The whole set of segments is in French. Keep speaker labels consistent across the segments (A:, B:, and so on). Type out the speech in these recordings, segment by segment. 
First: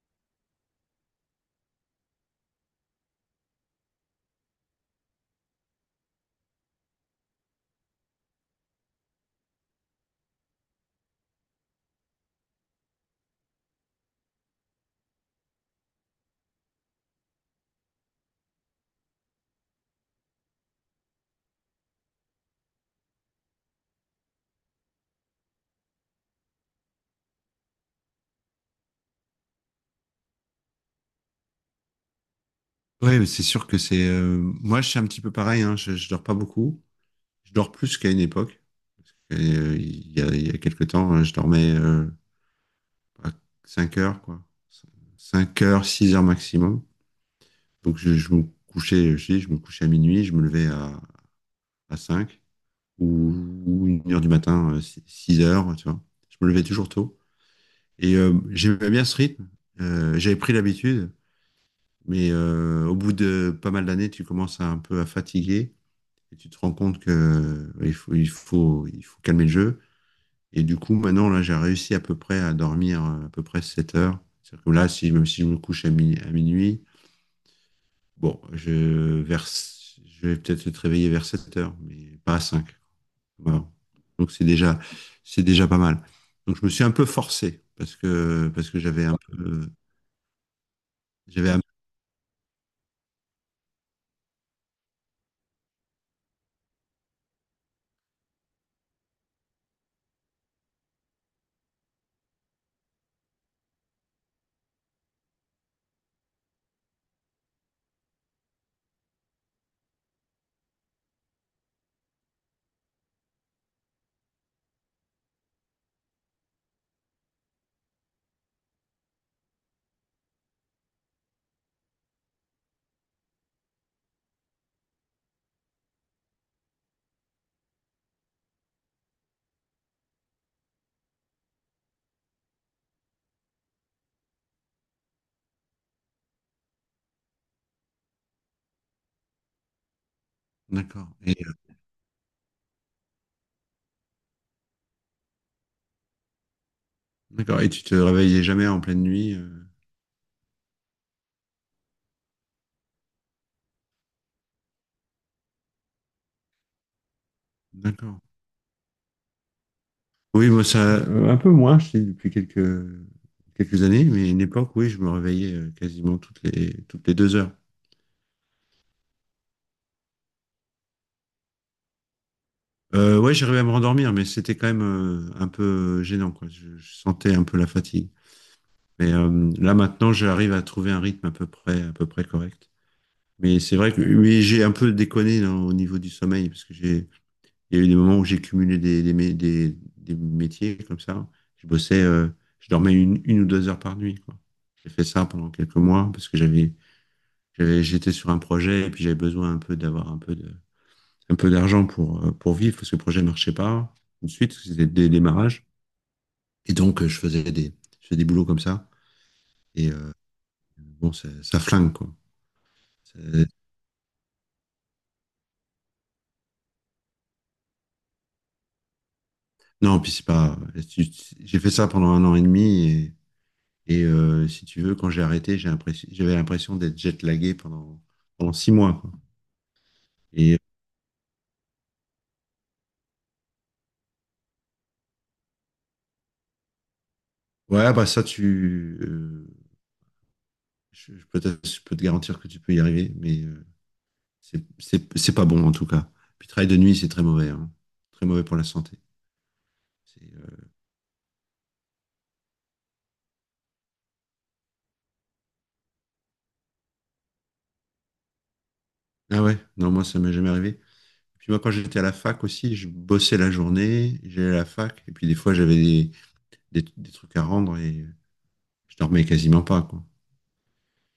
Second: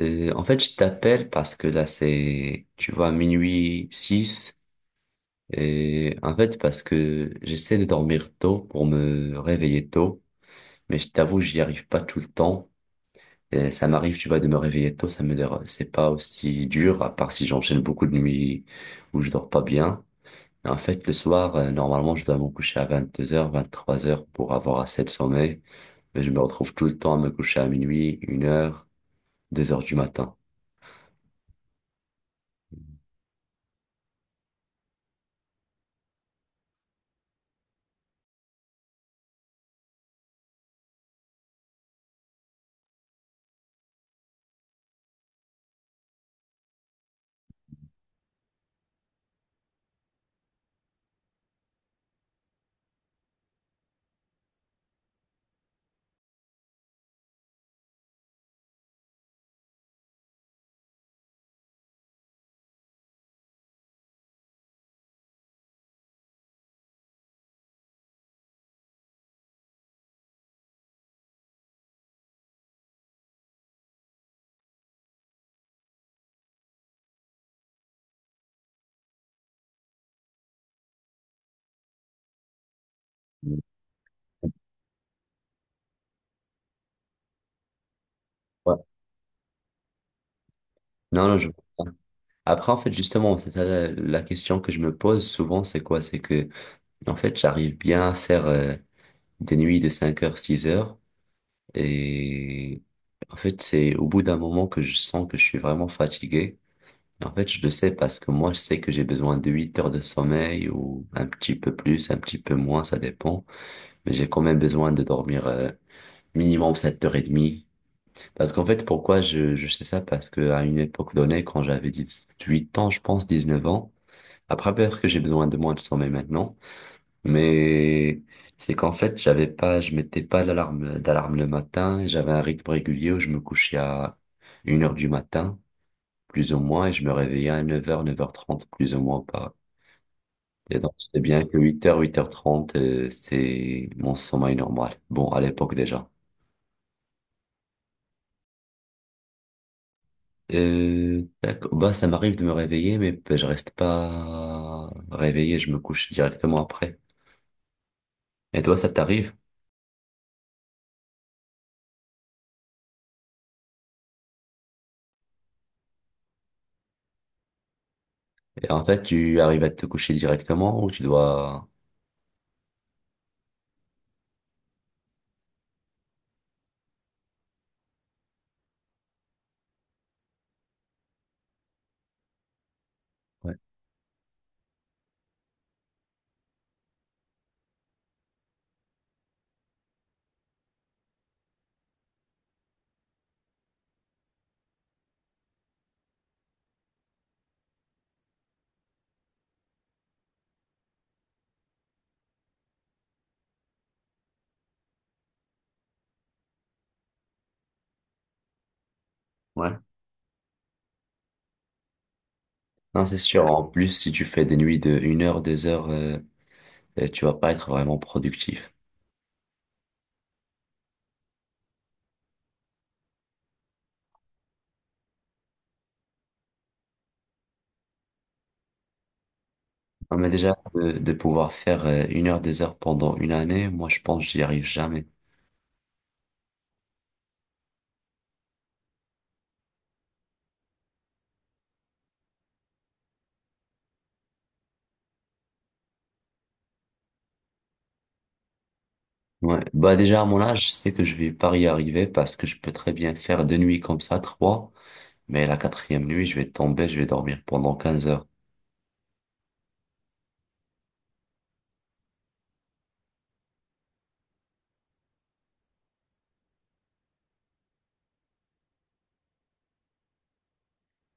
A: En fait, je t'appelle parce que là, c'est, tu vois, minuit 6. Et en fait, parce que j'essaie de dormir tôt pour me réveiller tôt. Mais je t'avoue, j'y arrive pas tout le temps. Et ça m'arrive, tu vois, de me réveiller tôt. Ça me dérange. C'est pas aussi dur, à part si j'enchaîne beaucoup de nuits où je dors pas bien. Mais en fait, le soir, normalement, je dois me coucher à 22h, 23h pour avoir assez de sommeil. Mais je me retrouve tout le temps à me coucher à minuit, une heure, deux heures du matin.
B: Ouais, mais c'est sûr que c'est. Moi, je suis un petit peu pareil, hein. Je dors pas beaucoup. Je dors plus qu'à une époque. Il y a quelques temps, je dormais à 5 heures, quoi. Cinq heures, 6 heures maximum. Donc, je me couchais, je me couchais à minuit, je me levais à 5 ou, ou une heure du matin, six 6 heures, tu vois. Je me levais toujours tôt. Et j'aimais bien ce rythme. J'avais pris l'habitude, mais au bout de pas mal d'années, tu commences un peu à fatiguer. Et tu te rends compte que il faut calmer le jeu. Et du coup, maintenant, là, j'ai réussi à peu près à dormir, à peu près 7 heures. C'est-à-dire que là, si, même si je me couche à minuit, bon, vers, je vais peut-être être réveillé vers 7 heures, mais pas à cinq.
A: Mhm.
B: Voilà. Donc, c'est déjà pas mal. Donc, je me suis un peu forcé parce que
A: Ouais.
B: j'avais un peu,
A: Non, non, je
B: j'avais un-
A: comprends. Après, en fait, justement, c'est ça la question que je me pose souvent, c'est quoi? C'est que, en fait, j'arrive bien à faire des nuits de 5 heures, 6 heures, et en fait, c'est au bout d'un moment que je sens que je suis vraiment fatigué. Et en fait, je le sais parce que moi, je sais que j'ai besoin de 8 heures de sommeil ou un petit peu plus, un petit peu moins, ça dépend. Mais j'ai quand même besoin de dormir minimum 7h30. Parce qu'en fait, pourquoi je sais ça? Parce que à une époque donnée, quand j'avais 18 ans, je pense 19 ans, après peut-être que j'ai besoin de moins de sommeil maintenant, mais c'est qu'en fait, j'avais pas, je mettais pas d'alarme le matin, et j'avais un rythme régulier où je me couchais à une heure du matin, plus ou moins, et je me réveillais à 9 heures 9h30 plus ou moins pas. Et donc,
B: d'accord.
A: c'est
B: Et,
A: bien que 8 heures 8h30 c'est mon sommeil normal. Bon, à l'époque déjà.
B: d'accord. Et tu te réveillais jamais en pleine nuit,
A: D'accord. Bah, ça m'arrive de me réveiller, mais bah, je reste pas réveillé, je me couche directement après.
B: d'accord.
A: Et toi, ça t'arrive?
B: Oui, moi, ça, un peu moins, je dis, depuis quelques années, mais à une époque, oui, je me réveillais, quasiment toutes les 2 heures.
A: Et en fait, tu arrives à te coucher directement ou tu dois...
B: Ouais, j'arrivais à me rendormir, mais c'était quand même, un peu gênant, quoi. Je sentais un peu la fatigue. Mais là, maintenant, j'arrive à trouver un rythme à peu près correct.
A: Ouais.
B: Mais c'est vrai que oui, j'ai un peu déconné au niveau du sommeil, parce que il y a eu des moments où j'ai cumulé des métiers comme ça. Je bossais, je dormais une ou deux heures par nuit, quoi. J'ai fait ça pendant quelques mois, parce que j'étais sur un projet et puis j'avais besoin un peu d'avoir un peu d'argent pour vivre parce que le projet marchait pas tout de suite, parce que c'était des démarrages. Et donc, je faisais des boulots comme ça.
A: Ouais.
B: Et bon, ça flingue, quoi.
A: Non, c'est sûr.
B: C'est-
A: En plus, si tu fais des nuits de une heure, deux heures, tu vas pas être vraiment productif.
B: Non, puis c'est pas, j'ai fait ça pendant un an et demi, et si tu veux, quand j'ai arrêté, j'avais l'impression d'être jet-lagué pendant 6 mois, quoi.
A: Non, mais déjà,
B: Et
A: de pouvoir faire une heure, deux heures pendant une année, moi, je pense que j'y arrive jamais.
B: ouais, bah ça, peut-être, je peux te garantir que tu peux y arriver, mais c'est pas bon en tout cas. Puis travail de nuit, c'est très mauvais, hein. Très mauvais pour la santé.
A: Ouais. Bah, déjà,
B: C'est,
A: à mon âge, je
B: euh,
A: sais que je vais pas y arriver parce que je peux très bien faire deux nuits comme ça, trois. Mais la quatrième nuit, je vais tomber, je vais dormir pendant 15 heures.
B: Ah ouais, non, moi ça m'est jamais arrivé. Puis moi, quand j'étais à la fac aussi, je bossais la journée, j'allais à la fac, et puis des fois j'avais des trucs à rendre et je dormais quasiment pas, quoi.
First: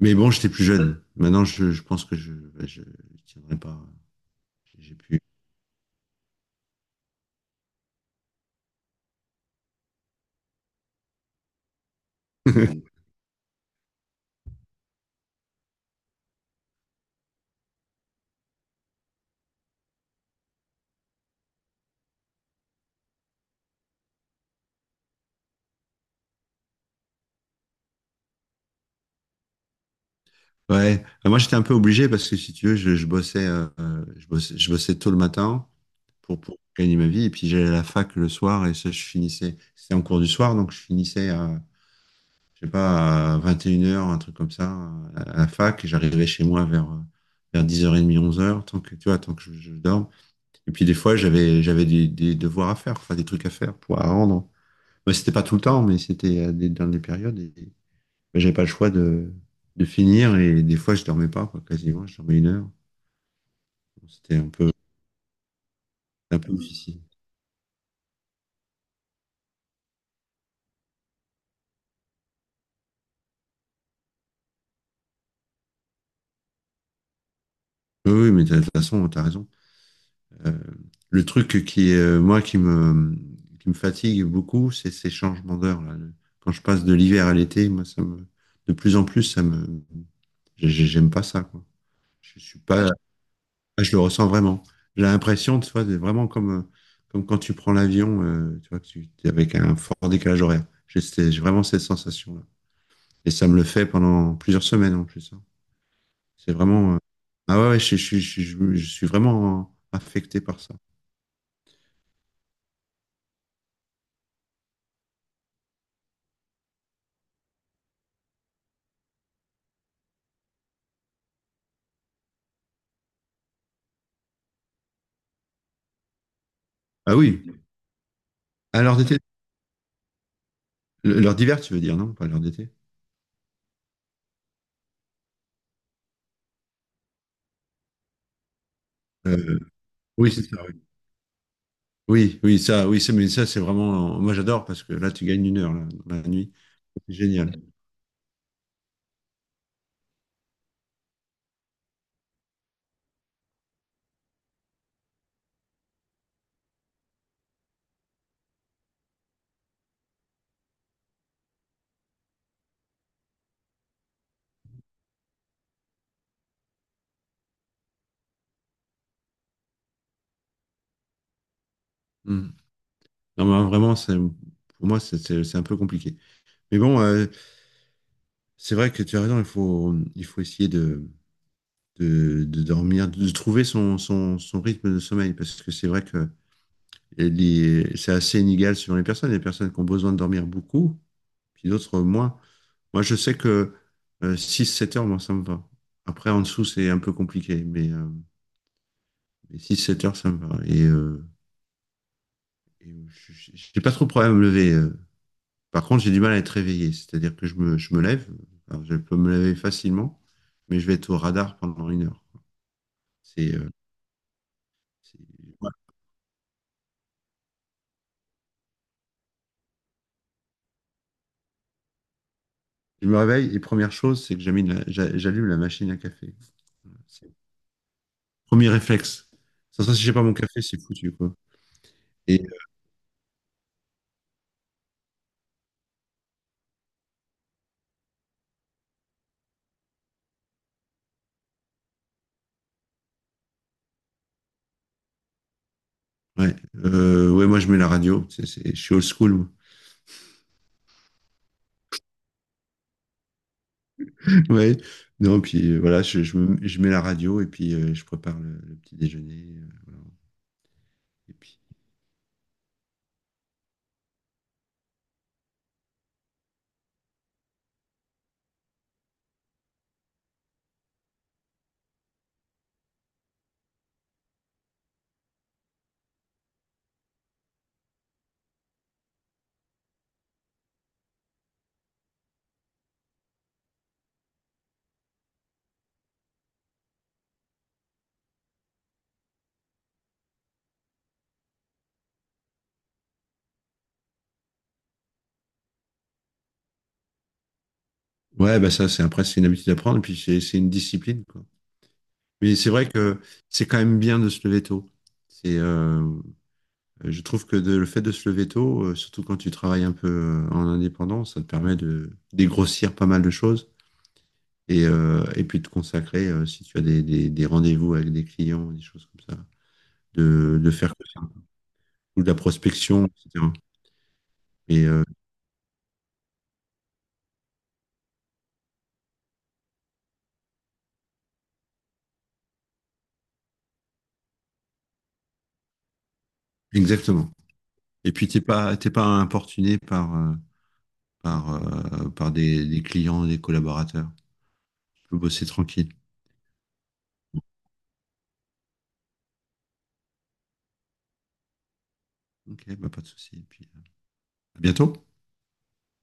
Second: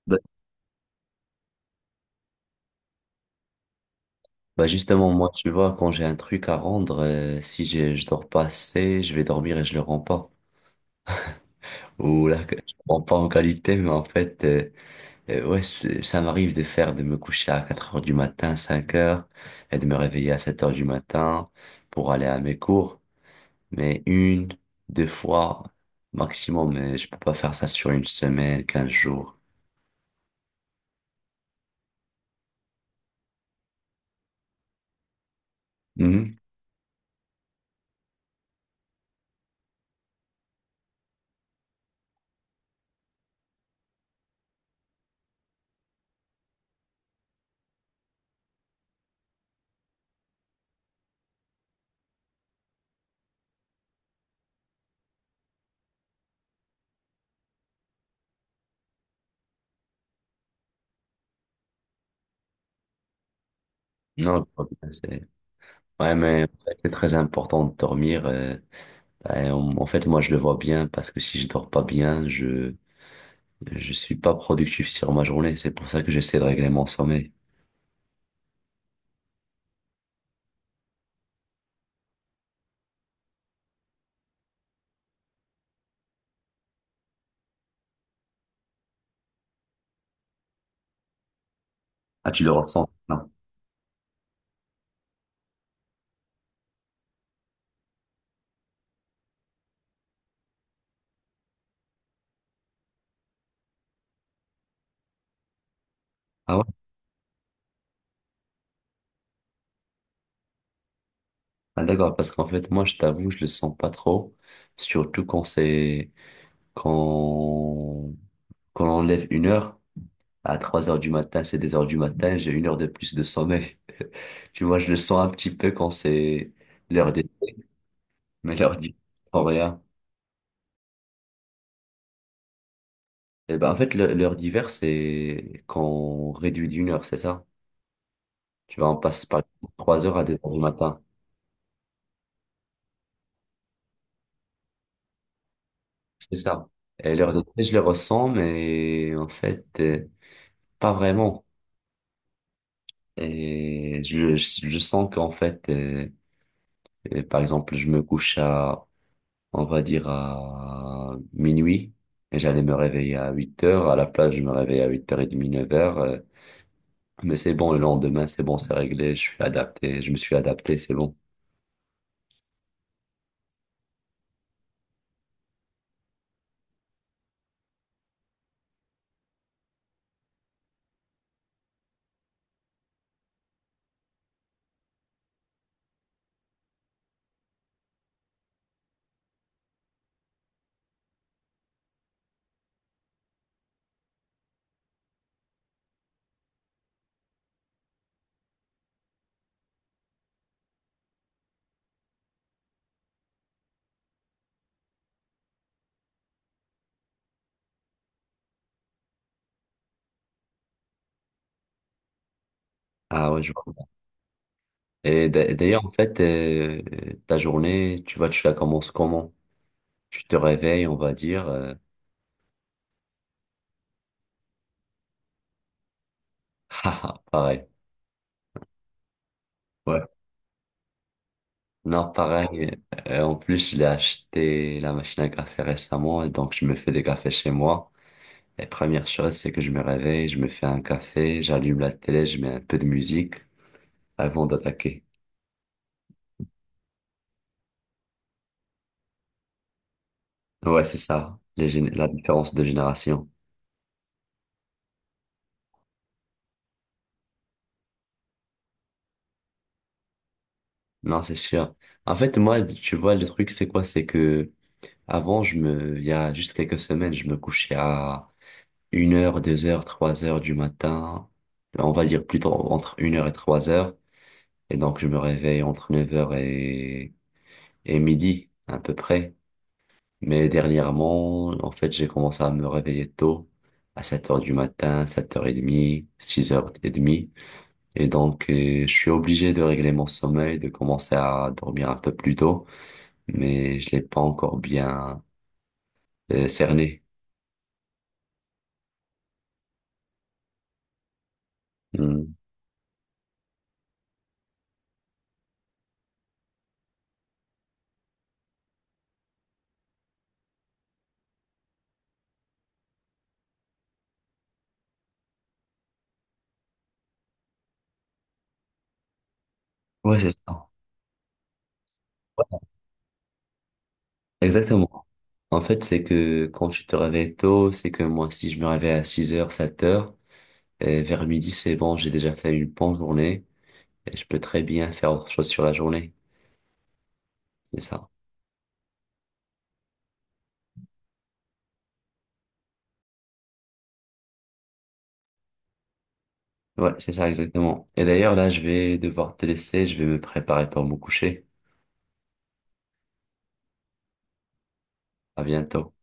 B: Mais
A: Bah,
B: bon, j'étais plus jeune. Maintenant, je pense que je, bah, je tiendrai pas.
A: Bah
B: J'ai
A: justement,
B: pu.
A: moi, tu vois, quand j'ai un truc à rendre, si j'ai, je dors pas assez, je vais dormir et je le rends pas. Ou là, je rends pas en qualité, mais en fait, ouais, ça m'arrive de faire, de me coucher à 4 heures du matin, 5 heures, et de me réveiller à 7 heures du matin pour aller à mes cours. Mais une, deux fois maximum, mais je peux pas faire ça sur une semaine, 15 jours.
B: Ouais. Moi, j'étais un peu obligé parce que si tu veux, je bossais tôt le matin
A: Mhm.
B: pour gagner ma vie. Et puis j'allais à la fac le soir et ça, je finissais. C'était en cours du soir, donc je finissais je sais pas, à 21 heures un truc comme ça, à la fac. Et j'arrivais chez moi vers 10h30, 11 heures, tu vois, tant que je dorme. Et puis des fois, j'avais des devoirs à faire, enfin des trucs à faire pour à rendre. Mais c'était pas tout le temps, mais c'était dans des périodes. Et j'avais pas le choix de finir. Et des fois, je dormais pas, quoi, quasiment. Je dormais une heure. C'était
A: Non, je vois bien, ouais,
B: un
A: mais
B: peu
A: c'est
B: difficile.
A: très important de dormir. En fait, moi, je le vois bien parce que si je dors pas bien, je suis pas productif sur ma journée. C'est pour ça que j'essaie de régler mon sommeil.
B: Oui, oui, mais de toute façon, t'as raison. Euh, le truc qui est moi qui me fatigue beaucoup, c'est ces changements d'heure. Là. Quand je passe de l'hiver à l'été, moi, de plus en plus, ça me, j'ai- j'aime pas ça, quoi.
A: Ah,
B: Je
A: tu le
B: suis pas,
A: ressens?
B: là,
A: Non.
B: Je le ressens vraiment. J'ai l'impression, tu vois, c'est vraiment comme quand tu prends l'avion, tu vois, que tu es avec un fort décalage horaire. J'ai vraiment cette sensation-là. Et ça me le fait pendant plusieurs semaines en plus, hein. C'est
A: Ah ouais?
B: vraiment, euh, ah ouais, ouais, je suis vraiment affecté par ça.
A: Ah, d'accord, parce qu'en fait, moi, je t'avoue, je le sens pas trop, surtout quand c'est quand quand on lève une heure à 3 heures du matin, c'est des heures du matin, j'ai une heure de plus de sommeil. Tu vois, je le sens un petit peu quand c'est l'heure
B: Ah
A: d'été,
B: oui.
A: mais l'heure du
B: Alors, d'été
A: rien.
B: L'heure d'hiver, tu veux dire, non? Pas l'heure d'été?
A: Eh ben, en fait, l'heure d'hiver, c'est quand on réduit d'une heure, c'est ça? Tu vois, on passe par
B: Euh,
A: 3 heures à
B: oui,
A: deux
B: c'est
A: heures
B: ça.
A: du
B: Oui,
A: matin.
B: oui, oui, ça, oui, mais ça, c'est vraiment. Moi, j'adore parce que là, tu gagnes une heure là, dans la
A: C'est
B: nuit.
A: ça. Et
B: C'est
A: l'heure
B: génial.
A: d'été, je le ressens, mais en fait, pas vraiment. Et je sens qu'en fait, par exemple, je me couche à, on va dire, à minuit, et j'allais me réveiller à 8 heures. À la place, je me réveille à huit heures 30 9h. euh, Mais c'est bon, le lendemain, c'est bon, c'est réglé, je suis adapté, je me suis adapté, c'est bon.
B: Mm. Non, mais vraiment, c'est pour moi, c'est un peu compliqué. Mais bon, c'est vrai que tu as raison. Il faut essayer de dormir, de trouver son rythme de sommeil parce que c'est vrai que c'est assez inégal selon les personnes. Il y a des personnes qui ont besoin de dormir beaucoup puis d'autres moins. Moi, je sais que, six sept heures, moi, ça me va. Après, en dessous, c'est un peu compliqué, mais, six sept heures, ça me va. Et j'ai pas trop de problème à me lever. Par contre, j'ai du mal à être réveillé, c'est-à-dire que je me lève. Alors, je peux me lever facilement, mais je vais être au radar pendant une heure.
A: Ah ouais, je
B: C'est, euh, c'est-
A: Et
B: ouais.
A: d'ailleurs, en fait, ta journée, tu vois, tu la commences comment? Tu te réveilles, on va dire.
B: Je me réveille et première chose, c'est que j'allume la machine à café.
A: Haha,
B: C'est le
A: pareil.
B: premier réflexe. Sans ça, si
A: Ouais.
B: j'ai pas mon café, c'est foutu, quoi.
A: Non,
B: Et
A: pareil. En plus, j'ai acheté la machine à café récemment, et donc je me fais des cafés chez moi. Et première chose, c'est que je me réveille, je me fais un café, j'allume la télé, je mets un peu de musique avant d'attaquer.
B: ouais, ouais, moi je mets la radio, je suis old school, moi.
A: Ouais, c'est ça, la différence de génération.
B: Ouais, non, puis voilà, je mets la radio et puis je prépare le petit déjeuner.
A: Non,
B: Et
A: c'est
B: puis,
A: sûr. En fait, moi, tu vois, le truc, c'est quoi? C'est que Avant, il y a juste quelques semaines, je me couchais à une heure, 2 heures, 3 heures du matin. On va dire plutôt entre une heure et 3 heures. Et donc, je me réveille entre 9 heures et midi, à peu près. Mais dernièrement, en fait, j'ai commencé à me réveiller tôt, à 7 heures du matin, 7h30, 6 heures et demie. Et donc, je suis obligé de régler mon sommeil, de commencer à dormir un peu plus tôt. Mais je l'ai pas encore bien cerné.
B: ouais, bah ça, c'est après, c'est une habitude à prendre, puis c'est une discipline, quoi.
A: Hmm.
B: Mais c'est vrai que c'est quand même bien de se lever tôt. C'est, euh, je trouve que le fait de se lever tôt, surtout quand tu travailles un peu, en indépendant, ça te permet de dégrossir pas mal de choses et puis de consacrer, si tu as des rendez-vous avec des clients, des choses comme ça.
A: Ouais,
B: De faire que ça, ou de la prospection, etc. Et euh,
A: exactement. En fait, c'est que quand tu te réveilles tôt, c'est que moi, si je me réveille à 6 heures, 7 heures, et vers midi, c'est bon, j'ai déjà fait une bonne journée et je peux très bien faire autre chose sur la journée.
B: Exactement.
A: C'est ça.
B: Et puis t'es pas importuné par par des clients, des collaborateurs. Tu peux bosser tranquille.
A: Ouais, c'est ça, exactement. Et d'ailleurs, là, je vais devoir te laisser, je vais me préparer pour me coucher.
B: Ok, bah pas de souci. Et puis à bientôt.
A: À bientôt.